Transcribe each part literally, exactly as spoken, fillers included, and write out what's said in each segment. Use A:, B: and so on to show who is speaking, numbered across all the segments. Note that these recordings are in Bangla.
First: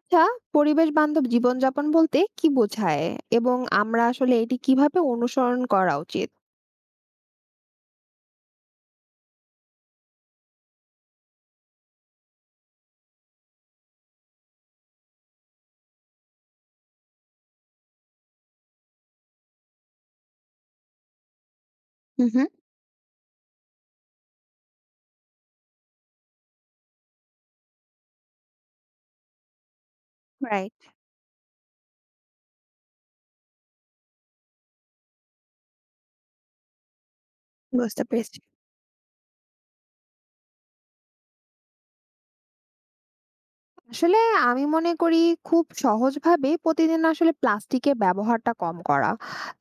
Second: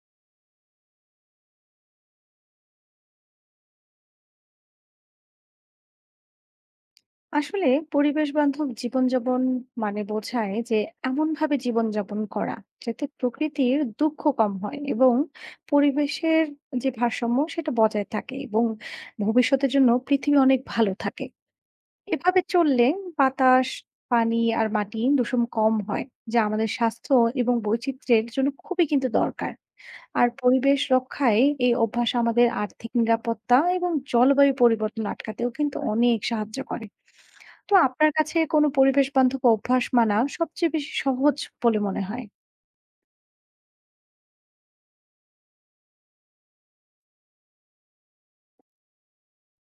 A: আচ্ছা, পরিবেশ বান্ধব জীবনযাপন বলতে কি বোঝায় এবং আমরা আসলে এটি কিভাবে অনুসরণ করা উচিত?
B: আসলে পরিবেশ বান্ধব জীবনযাপন মানে বোঝায় যে এমন ভাবে জীবনযাপন করা যাতে প্রকৃতির দুঃখ কম হয় এবং পরিবেশের যে ভারসাম্য সেটা বজায় থাকে এবং ভবিষ্যতের জন্য পৃথিবী অনেক ভালো থাকে
A: হুম
B: এভাবে
A: হুম।
B: চললে বাতাস পানি আর মাটি দূষণ কম হয়, যা আমাদের স্বাস্থ্য এবং বৈচিত্র্যের জন্য খুবই কিন্তু দরকার। আর
A: রাইট।
B: পরিবেশ রক্ষায় এই অভ্যাস আমাদের আর্থিক নিরাপত্তা এবং জলবায়ু পরিবর্তন আটকাতেও কিন্তু অনেক সাহায্য করে। তো
A: বুঝতে
B: আপনার কাছে
A: পেরেছি।
B: কোনো পরিবেশ বান্ধব অভ্যাস মানা সবচেয়ে বেশি সহজ বলে মনে হয়?
A: আসলে আমি মনে করি খুব সহজভাবে প্রতিদিন আসলে প্লাস্টিকের ব্যবহারটা কম করা।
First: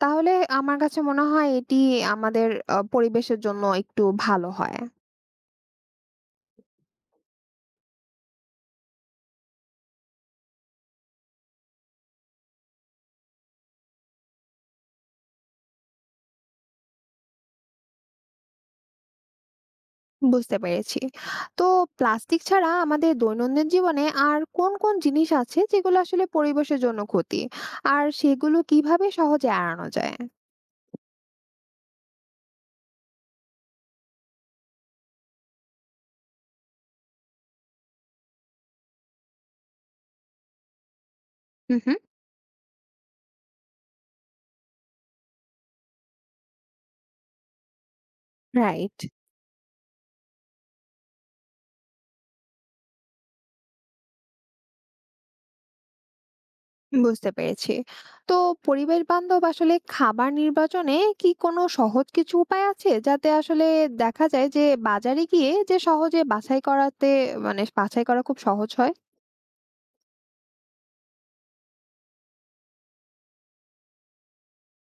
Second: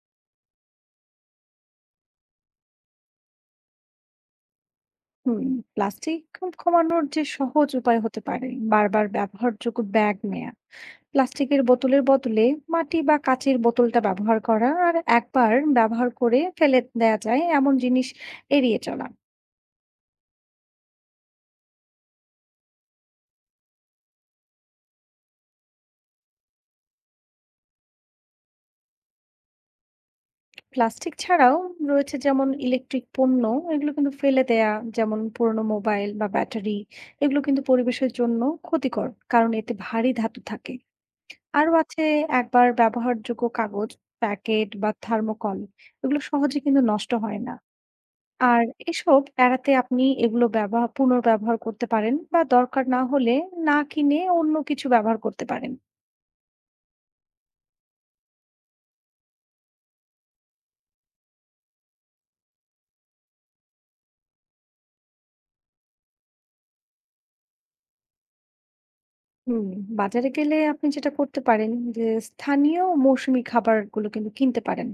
A: তাহলে আমার কাছে মনে হয় এটি আমাদের আহ, পরিবেশের জন্য একটু ভালো হয়।
B: হুম, প্লাস্টিক কমানোর যে সহজ উপায় হতে পারে, বারবার ব্যবহারযোগ্য ব্যাগ নেয়া, প্লাস্টিকের বোতলের বদলে মাটি বা কাঁচের বোতলটা ব্যবহার করা, আর একবার ব্যবহার করে ফেলে দেয়া যায় এমন জিনিস এড়িয়ে চলা।
A: বুঝতে পেরেছি। তো প্লাস্টিক ছাড়া আমাদের দৈনন্দিন জীবনে আর কোন কোন জিনিস আছে যেগুলো আসলে পরিবেশের জন্য ক্ষতি আর সেগুলো কিভাবে সহজে এড়ানো যায়?
B: প্লাস্টিক ছাড়াও রয়েছে যেমন ইলেকট্রিক পণ্য, এগুলো কিন্তু ফেলে দেয়া, যেমন পুরোনো মোবাইল বা ব্যাটারি, এগুলো কিন্তু পরিবেশের জন্য ক্ষতিকর। কারণ এতে ভারী ধাতু থাকে। আরো আছে একবার ব্যবহারযোগ্য কাগজ, প্যাকেট বা থার্মোকল, এগুলো সহজে কিন্তু নষ্ট হয় না। আর
A: রাইট।
B: এসব এড়াতে আপনি এগুলো ব্যবহার পুনর্ব্যবহার করতে পারেন, বা দরকার না হলে না কিনে অন্য কিছু ব্যবহার করতে পারেন।
A: বুঝতে পেরেছি। তো পরিবেশ বান্ধব আসলে খাবার নির্বাচনে কি কোনো সহজ কিছু উপায় আছে যাতে আসলে দেখা যায় যে বাজারে গিয়ে যে সহজে বাছাই করাতে মানে বাছাই করা খুব সহজ হয়।
B: হুম, বাজারে গেলে আপনি যেটা করতে পারেন যে স্থানীয় মৌসুমী খাবারগুলো কিন্তু কিনতে পারেন।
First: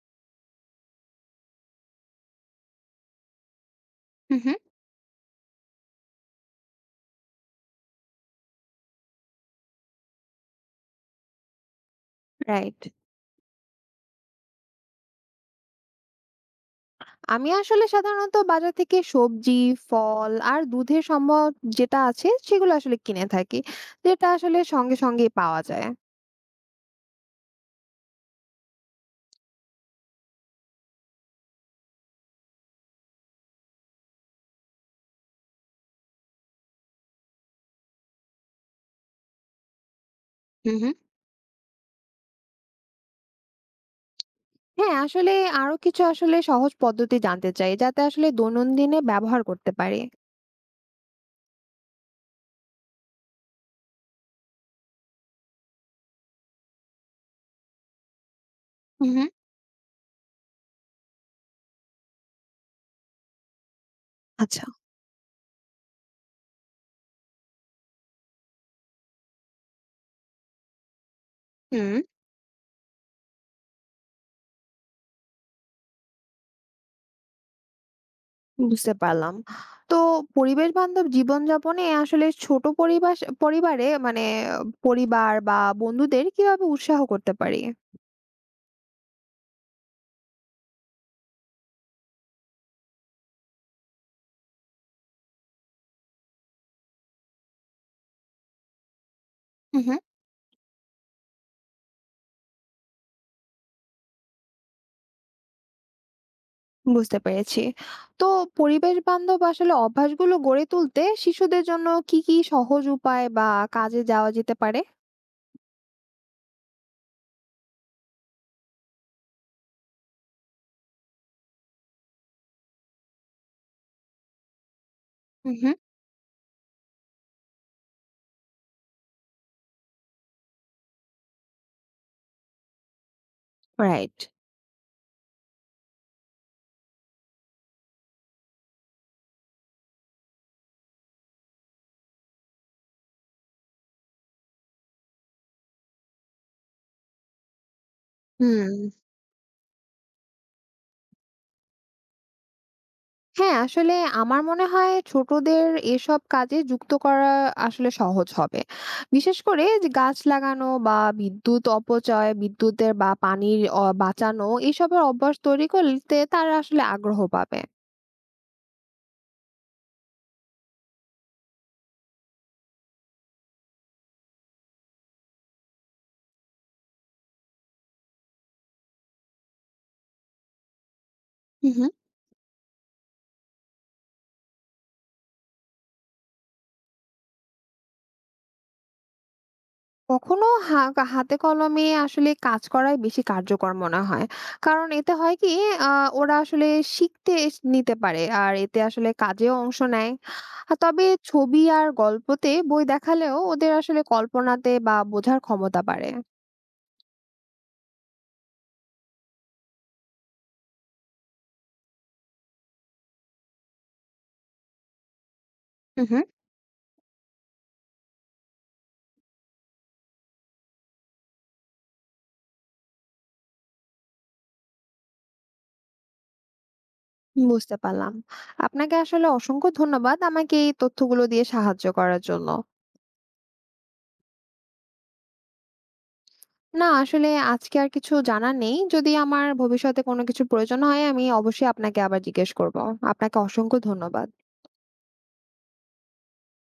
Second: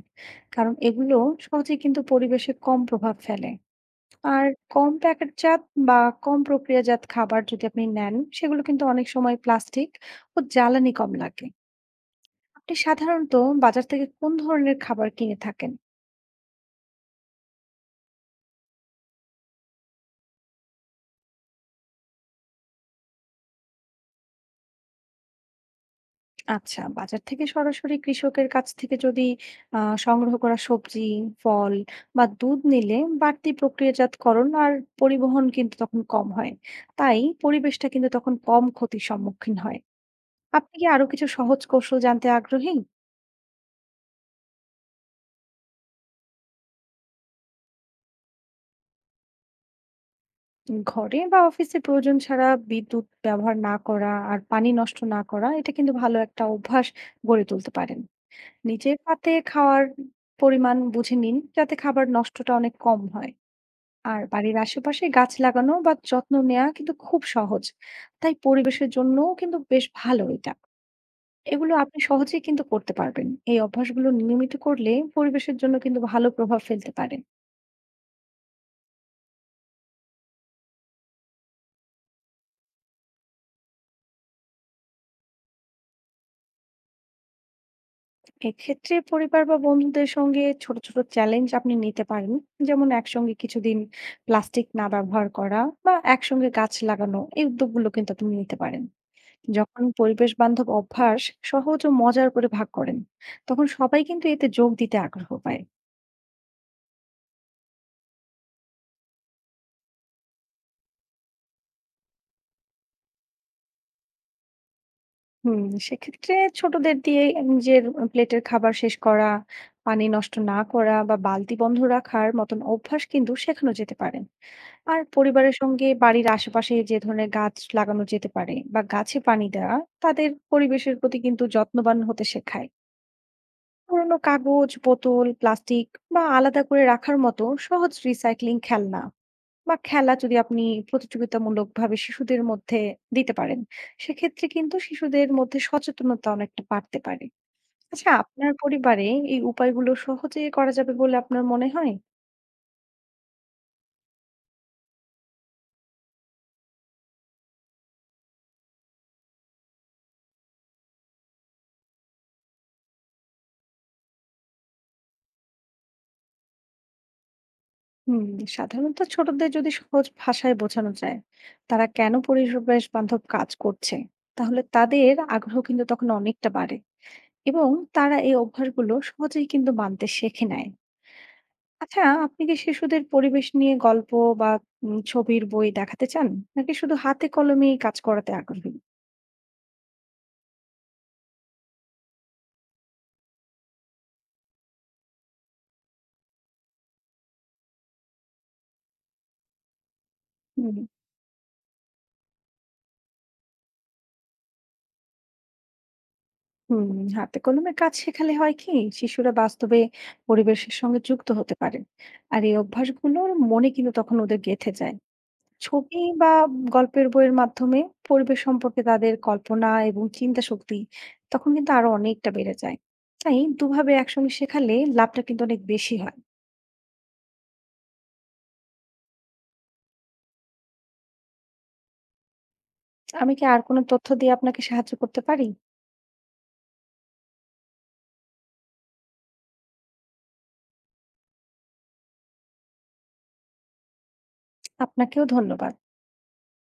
B: কারণ এগুলো সহজেই কিন্তু পরিবেশে কম প্রভাব ফেলে।
A: হুম
B: আর
A: হুম।
B: কম প্যাকেটজাত বা কম প্রক্রিয়াজাত খাবার যদি আপনি নেন সেগুলো কিন্তু অনেক সময় প্লাস্টিক ও জ্বালানি কম লাগে। আপনি
A: রাইট।
B: সাধারণত বাজার থেকে কোন ধরনের খাবার কিনে থাকেন?
A: আমি আসলে সাধারণত বাজার থেকে সবজি ফল আর দুধের সম্ভব যেটা আছে সেগুলো আসলে কিনে থাকি, যেটা আসলে সঙ্গে সঙ্গে পাওয়া যায়।
B: আচ্ছা, বাজার থেকে সরাসরি কৃষকের কাছ থেকে যদি আহ সংগ্রহ করা সবজি, ফল বা দুধ নিলে বাড়তি প্রক্রিয়াজাতকরণ আর পরিবহন কিন্তু তখন কম হয়, তাই পরিবেশটা কিন্তু তখন কম ক্ষতির সম্মুখীন হয়। আপনি
A: হুম
B: কি
A: হুম।
B: আরো কিছু সহজ কৌশল জানতে আগ্রহী?
A: হ্যাঁ, আসলে আরো কিছু আসলে সহজ পদ্ধতি জানতে চাই যাতে আসলে দৈনন্দিনে ব্যবহার করতে পারি।
B: ঘরে বা অফিসে প্রয়োজন ছাড়া বিদ্যুৎ ব্যবহার না করা আর পানি নষ্ট না করা, এটা কিন্তু ভালো একটা অভ্যাস গড়ে তুলতে পারেন। নিজের পাতে খাওয়ার পরিমাণ বুঝে নিন যাতে খাবার নষ্টটা অনেক কম হয়। আর বাড়ির
A: আচ্ছা।
B: আশেপাশে গাছ লাগানো বা যত্ন নেওয়া কিন্তু খুব সহজ, তাই পরিবেশের জন্যও কিন্তু বেশ ভালো এটা। এগুলো
A: হুম।
B: আপনি সহজেই কিন্তু করতে পারবেন, এই অভ্যাসগুলো নিয়মিত করলে পরিবেশের জন্য কিন্তু ভালো প্রভাব ফেলতে পারে।
A: বুঝতে পারলাম। তো পরিবেশ বান্ধব জীবনযাপনে আসলে ছোট পরিবাস পরিবারে মানে পরিবার বা বন্ধুদের কিভাবে উৎসাহ করতে পারি?
B: এক্ষেত্রে পরিবার বা বন্ধুদের সঙ্গে ছোট ছোট চ্যালেঞ্জ আপনি নিতে পারেন, যেমন একসঙ্গে কিছুদিন প্লাস্টিক না ব্যবহার করা বা একসঙ্গে গাছ লাগানো, এই উদ্যোগগুলো কিন্তু আপনি নিতে পারেন।
A: হু,
B: যখন
A: হু।
B: পরিবেশ বান্ধব অভ্যাস সহজ ও মজার করে ভাগ করেন তখন সবাই কিন্তু এতে যোগ দিতে আগ্রহ পায়।
A: বুঝতে পেরেছি। তো পরিবেশ বান্ধব আসলে অভ্যাসগুলো গড়ে তুলতে শিশুদের জন্য কি, কি সহজ উপায় বা কাজে যাওয়া যেতে পারে?
B: হুম, সেক্ষেত্রে ছোটদের দিয়ে নিজের প্লেটের খাবার শেষ করা, পানি নষ্ট না করা বা বালতি বন্ধ রাখার মতন অভ্যাস কিন্তু শেখানো যেতে পারে। আর
A: হু,
B: পরিবারের
A: হু।
B: সঙ্গে বাড়ির আশেপাশে যে ধরনের গাছ লাগানো যেতে পারে বা গাছে পানি দেওয়া, তাদের পরিবেশের প্রতি কিন্তু যত্নবান হতে শেখায়। পুরোনো
A: রাইট।
B: কাগজ, বোতল, প্লাস্টিক বা আলাদা করে রাখার মতো সহজ রিসাইক্লিং খেলনা বা খেলা যদি আপনি প্রতিযোগিতামূলকভাবে শিশুদের মধ্যে দিতে পারেন, সেক্ষেত্রে কিন্তু শিশুদের মধ্যে সচেতনতা অনেকটা বাড়তে পারে। আচ্ছা, আপনার
A: হুম।
B: পরিবারে এই উপায়গুলো সহজে করা যাবে বলে আপনার মনে হয়?
A: হ্যাঁ, আসলে আমার মনে হয় ছোটদের এসব কাজে যুক্ত করা আসলে সহজ হবে। বিশেষ করে যে গাছ লাগানো বা বিদ্যুৎ অপচয়, বিদ্যুতের বা পানির অ বাঁচানো এসবের অভ্যাস তৈরি করতে তারা আসলে আগ্রহ পাবে।
B: হুম, সাধারণত ছোটদের যদি সহজ ভাষায় বোঝানো যায় তারা কেন পরিবেশ বান্ধব কাজ করছে, তাহলে তাদের আগ্রহ কিন্তু তখন অনেকটা বাড়ে এবং তারা এই অভ্যাসগুলো সহজেই কিন্তু মানতে শেখে নেয়।
A: হুম।
B: আচ্ছা, আপনি কি শিশুদের পরিবেশ নিয়ে গল্প বা উম ছবির বই দেখাতে চান? নাকি শুধু হাতে কলমেই কাজ করাতে আগ্রহী?
A: কখনো হা হাতে কলমে আসলে কাজ করাই বেশি কার্যকর মনে হয়। কারণ এতে হয় কি আ ওরা আসলে শিখতে স নিতে পারে। আর এতে আসলে কাজেও অংশ নেয়। আ
B: হুম।
A: তবে ছবি আর গল্পতে বই দেখালেও ওদের আসলে কল্পনাতে বা বোঝার ক্ষমতা বাড়ে।
B: হুম, হাতে কলমে কাজ শেখালে হয় কি, শিশুরা বাস্তবে পরিবেশের সঙ্গে যুক্ত হতে পারে। আর এই অভ্যাসগুলোর মনে কিন্তু তখন ওদের গেঁথে যায়। ছবি
A: হুম, হুম।
B: বা গল্পের বইয়ের মাধ্যমে পরিবেশ সম্পর্কে তাদের কল্পনা এবং চিন্তা শক্তি তখন কিন্তু আরো অনেকটা বেড়ে যায়। তাই দুভাবে একসঙ্গে শেখালে লাভটা কিন্তু অনেক বেশি হয়।
A: বুঝতে পারলাম। আপনাকে আসলে অসংখ্য ধন্যবাদ আমাকে এই তথ্যগুলো দিয়ে সাহায্য করার জন্য।
B: আমি কি আর কোনো তথ্য দিয়ে আপনাকে সাহায্য করতে পারি?
A: না আসলে আজকে আর কিছু জানা নেই। যদি আমার ভবিষ্যতে কোনো কিছুর প্রয়োজন হয় আমি অবশ্যই আপনাকে আবার জিজ্ঞেস করব। আপনাকে অসংখ্য ধন্যবাদ।
B: আপনাকেও ধন্যবাদ।